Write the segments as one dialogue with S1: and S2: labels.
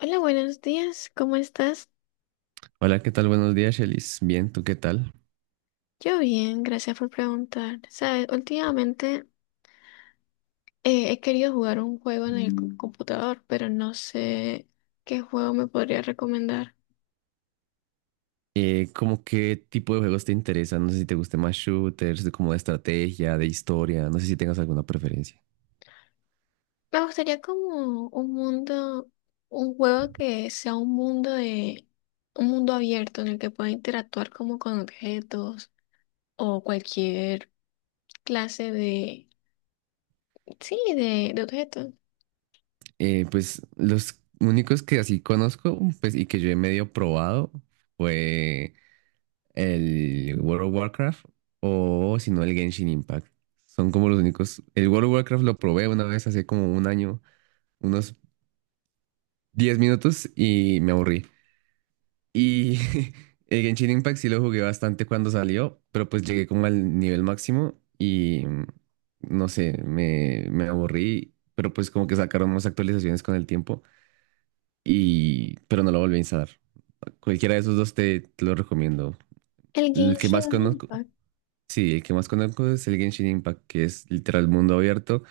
S1: Hola, buenos días, ¿cómo estás?
S2: Hola, ¿qué tal? Buenos días, Shelis. Bien, ¿tú qué tal?
S1: Yo bien, gracias por preguntar. Sabes, últimamente he querido jugar un juego en el computador, pero no sé qué juego me podría recomendar.
S2: ¿Cómo qué tipo de juegos te interesan? No sé si te gusten más shooters, de como de estrategia, de historia, no sé si tengas alguna preferencia.
S1: Me gustaría como un mundo, un juego que sea un mundo de, un mundo abierto en el que pueda interactuar como con objetos o cualquier clase de, sí, de objetos.
S2: Pues los únicos que así conozco, pues y que yo he medio probado fue el World of Warcraft o si no el Genshin Impact. Son como los únicos. El World of Warcraft lo probé una vez hace como un año, unos 10 minutos y me aburrí. Y el Genshin Impact sí lo jugué bastante cuando salió, pero pues llegué como al nivel máximo y no sé, me aburrí, pero pues como que sacaron más actualizaciones con el tiempo y pero no lo volví a instalar. Cualquiera de esos dos te lo recomiendo.
S1: El
S2: El que más
S1: Genshin
S2: conozco,
S1: Impact.
S2: sí, el que más conozco es el Genshin Impact, que es literal mundo abierto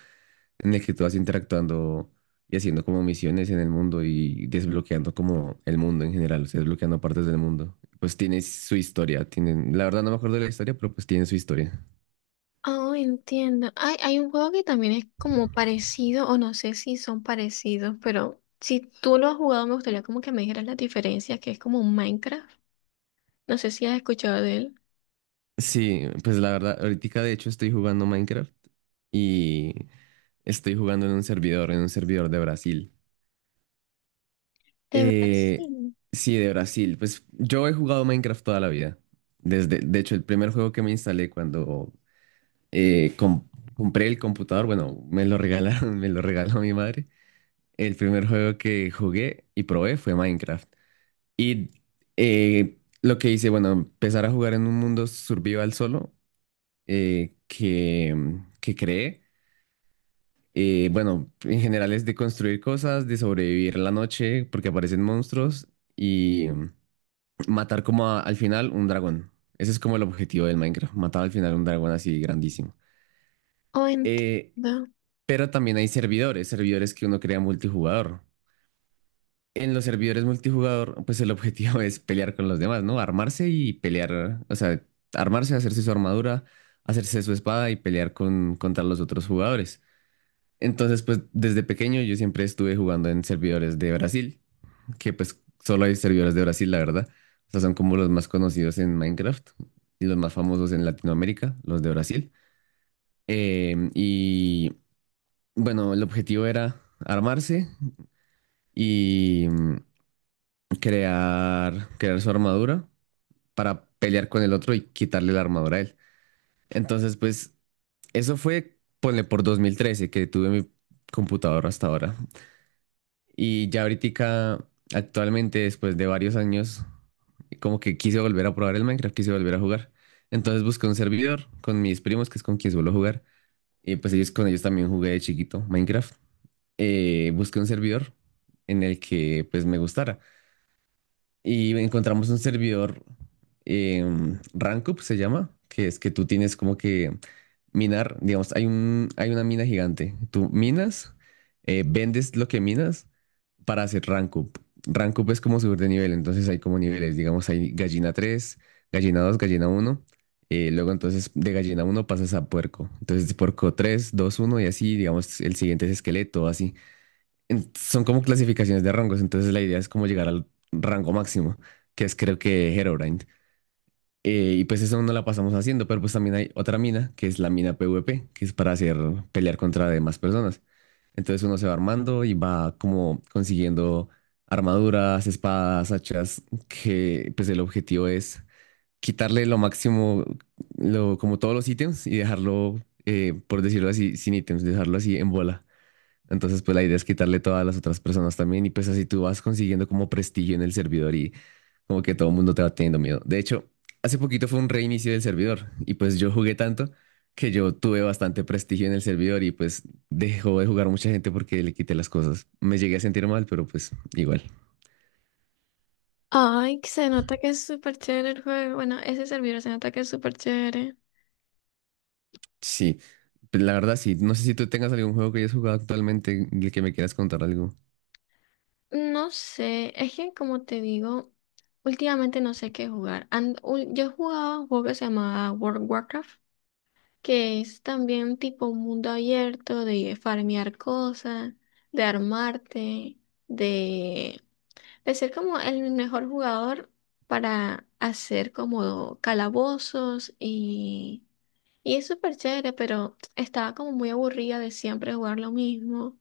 S2: en el que tú vas interactuando y haciendo como misiones en el mundo y desbloqueando como el mundo en general, o sea, desbloqueando partes del mundo. Pues tiene su historia, tienen, la verdad no me acuerdo de la historia, pero pues tiene su historia.
S1: Oh, entiendo. Hay un juego que también es como parecido, o no sé si son parecidos, pero si tú lo has jugado, me gustaría como que me dijeras las diferencias, que es como un Minecraft. No sé si has escuchado de él.
S2: Sí, pues la verdad, ahorita de hecho estoy jugando Minecraft y estoy jugando en un servidor de Brasil.
S1: De verdad,
S2: Eh,
S1: sí.
S2: sí, de Brasil. Pues yo he jugado Minecraft toda la vida. Desde, de hecho, el primer juego que me instalé cuando eh, com- compré el computador, bueno, me lo regalaron, me lo regaló mi madre. El primer juego que jugué y probé fue Minecraft. Y lo que hice, bueno, empezar a jugar en un mundo survival solo eh, que, que creé. Bueno, en general es de construir cosas, de sobrevivir la noche porque aparecen monstruos y matar como al final un dragón. Ese es como el objetivo del Minecraft, matar al final un dragón así grandísimo.
S1: Oh,
S2: Eh,
S1: entiendo.
S2: Pero también hay servidores, servidores que uno crea multijugador. En los servidores multijugador, pues el objetivo es pelear con los demás, ¿no? Armarse y pelear, o sea, armarse, hacerse su armadura, hacerse su espada y pelear con, contra los otros jugadores. Entonces, pues desde pequeño yo siempre estuve jugando en servidores de Brasil, que pues solo hay servidores de Brasil, la verdad. O sea, son como los más conocidos en Minecraft y los más famosos en Latinoamérica, los de Brasil. Y bueno, el objetivo era armarse, y crear su armadura para pelear con el otro y quitarle la armadura a él. Entonces, pues eso fue, ponle por 2013 que tuve mi computadora hasta ahora. Y ya ahorita, actualmente, después de varios años, como que quise volver a probar el Minecraft, quise volver a jugar. Entonces busqué un servidor con mis primos, que es con quien suelo jugar. Y pues ellos con ellos también jugué de chiquito Minecraft. Busqué un servidor en el que pues me gustara. Y encontramos un servidor, Rankup se llama, que es que tú tienes como que minar, digamos, hay un, hay una mina gigante. Tú minas, vendes lo que minas para hacer Rankup. Rankup es como subir de nivel, entonces hay como niveles, digamos, hay gallina 3, gallina 2, gallina 1 Luego entonces de gallina 1 pasas a puerco. Entonces puerco 3, 2, 1 y así, digamos, el siguiente es esqueleto, así son como clasificaciones de rangos, entonces la idea es como llegar al rango máximo, que es creo que Herobrine. Y pues eso no la pasamos haciendo, pero pues también hay otra mina, que es la mina PvP, que es para hacer pelear contra demás personas. Entonces uno se va armando y va como consiguiendo armaduras, espadas, hachas, que pues el objetivo es quitarle lo máximo, lo, como todos los ítems y dejarlo, por decirlo así, sin ítems, dejarlo así en bola. Entonces, pues la idea es quitarle todas las otras personas también y pues así tú vas consiguiendo como prestigio en el servidor y como que todo el mundo te va teniendo miedo. De hecho, hace poquito fue un reinicio del servidor y pues yo jugué tanto que yo tuve bastante prestigio en el servidor y pues dejó de jugar mucha gente porque le quité las cosas. Me llegué a sentir mal, pero pues igual.
S1: Ay, que se nota que es súper chévere el juego. Bueno, ese servidor se nota que es súper chévere.
S2: Sí, pues, la verdad sí. No sé si tú tengas algún juego que hayas jugado actualmente del que me quieras contar algo.
S1: No sé, es que como te digo, últimamente no sé qué jugar. Yo jugaba un juego que se llamaba World of Warcraft, que es también tipo un mundo abierto de farmear cosas, de armarte, de, de ser como el mejor jugador para hacer como calabozos y es súper chévere, pero estaba como muy aburrida de siempre jugar lo mismo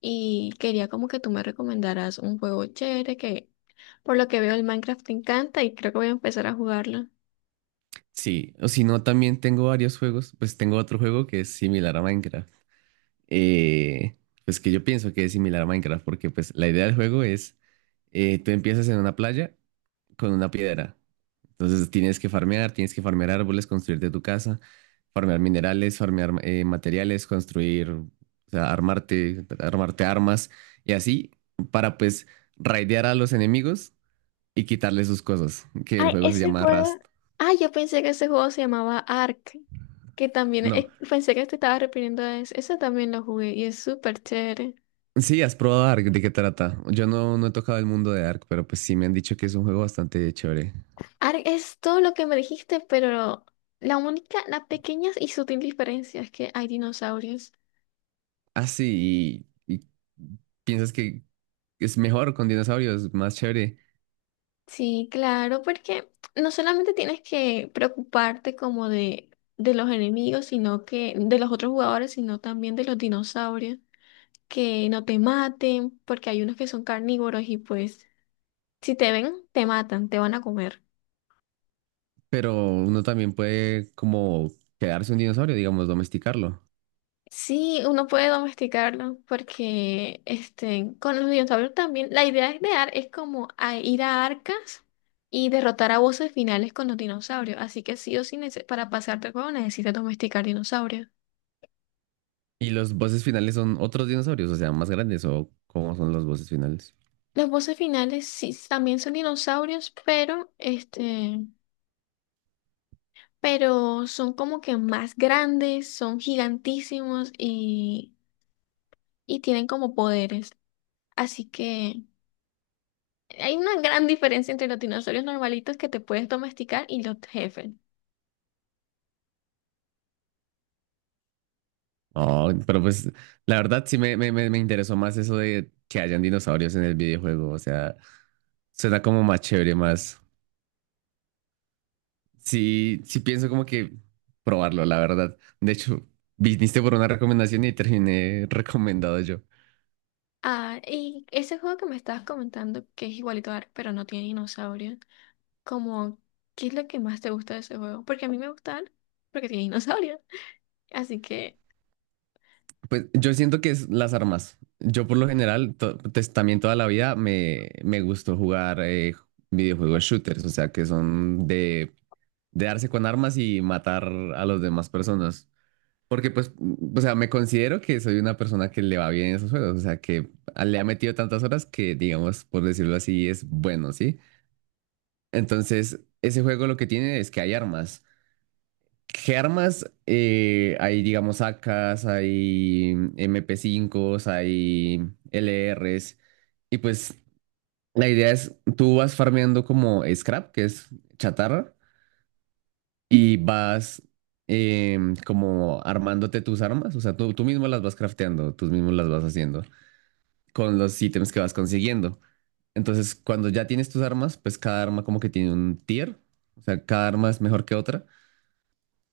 S1: y quería como que tú me recomendaras un juego chévere que, por lo que veo, el Minecraft te encanta y creo que voy a empezar a jugarlo.
S2: Sí, o si no, también tengo varios juegos. Pues tengo otro juego que es similar a Minecraft. eh, pues que yo pienso que es similar a Minecraft, porque pues la idea del juego es, tú empiezas en una playa con una piedra, entonces tienes que farmear árboles, construirte tu casa, farmear minerales, farmear materiales, construir, o sea, armarte, armas y así para pues raidear a los enemigos y quitarles sus cosas, que el
S1: Ay,
S2: juego se
S1: ese
S2: llama
S1: juego.
S2: Rust.
S1: Ay, yo pensé que ese juego se llamaba Ark. Que también.
S2: No,
S1: Pensé que te estaba refiriendo a ese. Ese también lo jugué y es súper chévere.
S2: sí, has probado Ark, ¿de qué trata? Yo no he tocado el mundo de Ark, pero pues sí me han dicho que es un juego bastante chévere.
S1: Ark es todo lo que me dijiste, pero la única, la pequeña y sutil diferencia es que hay dinosaurios.
S2: Ah, sí, y piensas que es mejor con dinosaurios, más chévere,
S1: Sí, claro, porque no solamente tienes que preocuparte como de los enemigos, sino que de los otros jugadores, sino también de los dinosaurios, que no te maten, porque hay unos que son carnívoros y pues. Si te ven, te matan, te van a comer.
S2: pero uno también puede como quedarse un dinosaurio, digamos, domesticarlo.
S1: Sí, uno puede domesticarlo porque este, con los dinosaurios también la idea es de ar es como a ir a arcas y derrotar a voces finales con los dinosaurios. Así que sí o sí, para pasarte el juego necesitas domesticar dinosaurios.
S2: Y los voces finales son otros dinosaurios, o sea, más grandes, o cómo son los voces finales.
S1: Los voces finales sí también son dinosaurios, pero este, pero son como que más grandes, son gigantísimos y tienen como poderes. Así que hay una gran diferencia entre los dinosaurios normalitos que te puedes domesticar y los jefes.
S2: Oh, pero pues la verdad sí me interesó más eso de que hayan dinosaurios en el videojuego, o sea, suena como más chévere, más. Sí, sí pienso como que probarlo, la verdad. De hecho, viniste por una recomendación y terminé recomendado yo.
S1: Ah, y ese juego que me estabas comentando, que es igualito a Ark, pero no tiene dinosaurios, como, ¿qué es lo que más te gusta de ese juego? Porque a mí me gusta Ark, porque tiene dinosaurios. Así que,
S2: Pues yo siento que es las armas. Yo por lo general, pues, también toda la vida me gustó jugar videojuegos shooters, o sea, que son de darse con armas y matar a las demás personas. Porque pues, o sea, me considero que soy una persona que le va bien en esos juegos, o sea, que le ha metido tantas horas que, digamos, por decirlo así, es bueno, ¿sí? Entonces, ese juego lo que tiene es que hay armas. ¿Qué armas? Hay, digamos, AKs, hay MP5s, hay LRs. Y pues la idea es, tú vas farmeando como scrap, que es chatarra, y vas como armándote tus armas. O sea, tú mismo las vas crafteando, tú mismo las vas haciendo con los ítems que vas consiguiendo. Entonces, cuando ya tienes tus armas, pues cada arma como que tiene un tier. O sea, cada arma es mejor que otra.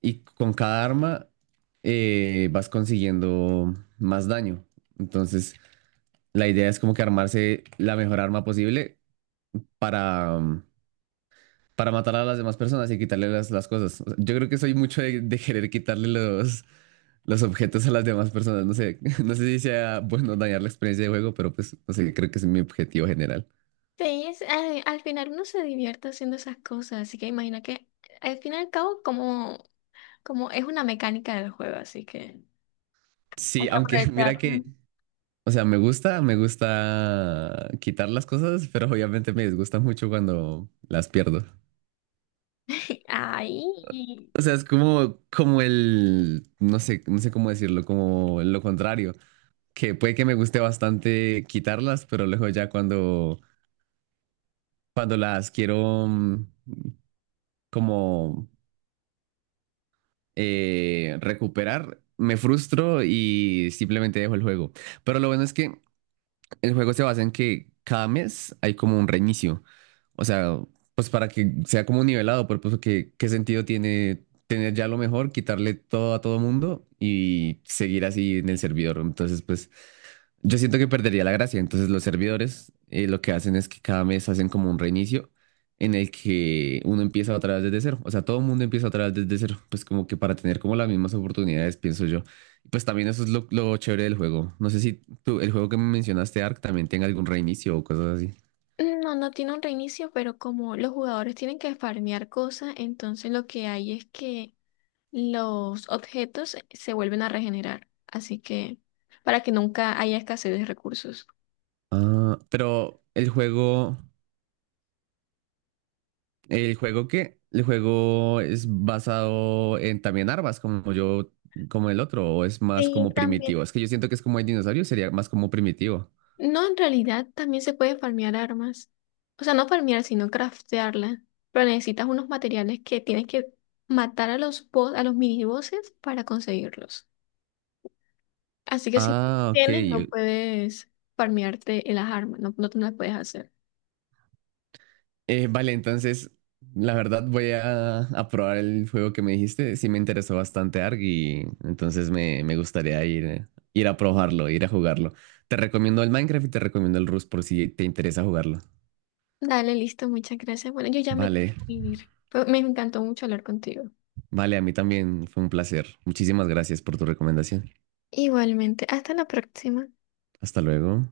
S2: Y con cada arma vas consiguiendo más daño. Entonces, la idea es como que armarse la mejor arma posible para, um, para matar a las demás personas y quitarle las cosas. O sea, yo creo que soy mucho de querer quitarle los objetos a las demás personas. No sé, no sé si sea bueno dañar la experiencia de juego, pero pues, no sé, creo que ese es mi objetivo general.
S1: sí, al final uno se divierte haciendo esas cosas, así que imagina que, al fin y al cabo, como, como es una mecánica del juego, así que... Ay,
S2: Sí, aunque mira
S1: claro.
S2: que, o sea, me gusta quitar las cosas, pero obviamente me disgusta mucho cuando las pierdo.
S1: Ay.
S2: O sea, es como, como el, no sé, no sé cómo decirlo, como lo contrario, que puede que me guste bastante quitarlas, pero luego ya cuando, las quiero como recuperar, me frustro y simplemente dejo el juego. Pero lo bueno es que el juego se basa en que cada mes hay como un reinicio. O sea, pues para que sea como nivelado, pero pues que, qué sentido tiene tener ya lo mejor, quitarle todo a todo mundo y seguir así en el servidor. Entonces, pues yo siento que perdería la gracia. Entonces, los servidores lo que hacen es que cada mes hacen como un reinicio en el que uno empieza otra vez desde cero. O sea, todo el mundo empieza otra vez desde cero. Pues como que para tener como las mismas oportunidades, pienso yo. Y pues también eso es lo chévere del juego. No sé si tú, el juego que me mencionaste, Ark, también tenga algún reinicio o cosas así.
S1: No, no tiene un reinicio, pero como los jugadores tienen que farmear cosas, entonces lo que hay es que los objetos se vuelven a regenerar. Así que para que nunca haya escasez de recursos.
S2: Ah, pero el juego qué el juego es basado en también armas, como yo, como el otro, o es más
S1: Sí,
S2: como
S1: también.
S2: primitivo. Es que yo siento que es como el dinosaurio, sería más como primitivo.
S1: No, en realidad también se puede farmear armas. O sea, no farmear, sino craftearla. Pero necesitas unos materiales que tienes que matar a los boss, a los minibosses para conseguirlos. Así que si no
S2: Ah, ok.
S1: tienes, no puedes farmearte en las armas, no, no te las puedes hacer.
S2: Vale, entonces, la verdad voy a probar el juego que me dijiste. Sí me interesó bastante ARG y entonces me gustaría ir a probarlo, ir a jugarlo. Te recomiendo el Minecraft y te recomiendo el Rust por si te interesa jugarlo.
S1: Dale, listo, muchas gracias. Bueno, yo ya me tengo
S2: Vale,
S1: que ir. Me encantó mucho hablar contigo.
S2: vale, a mí también fue un placer. Muchísimas gracias por tu recomendación.
S1: Igualmente, hasta la próxima.
S2: Hasta luego.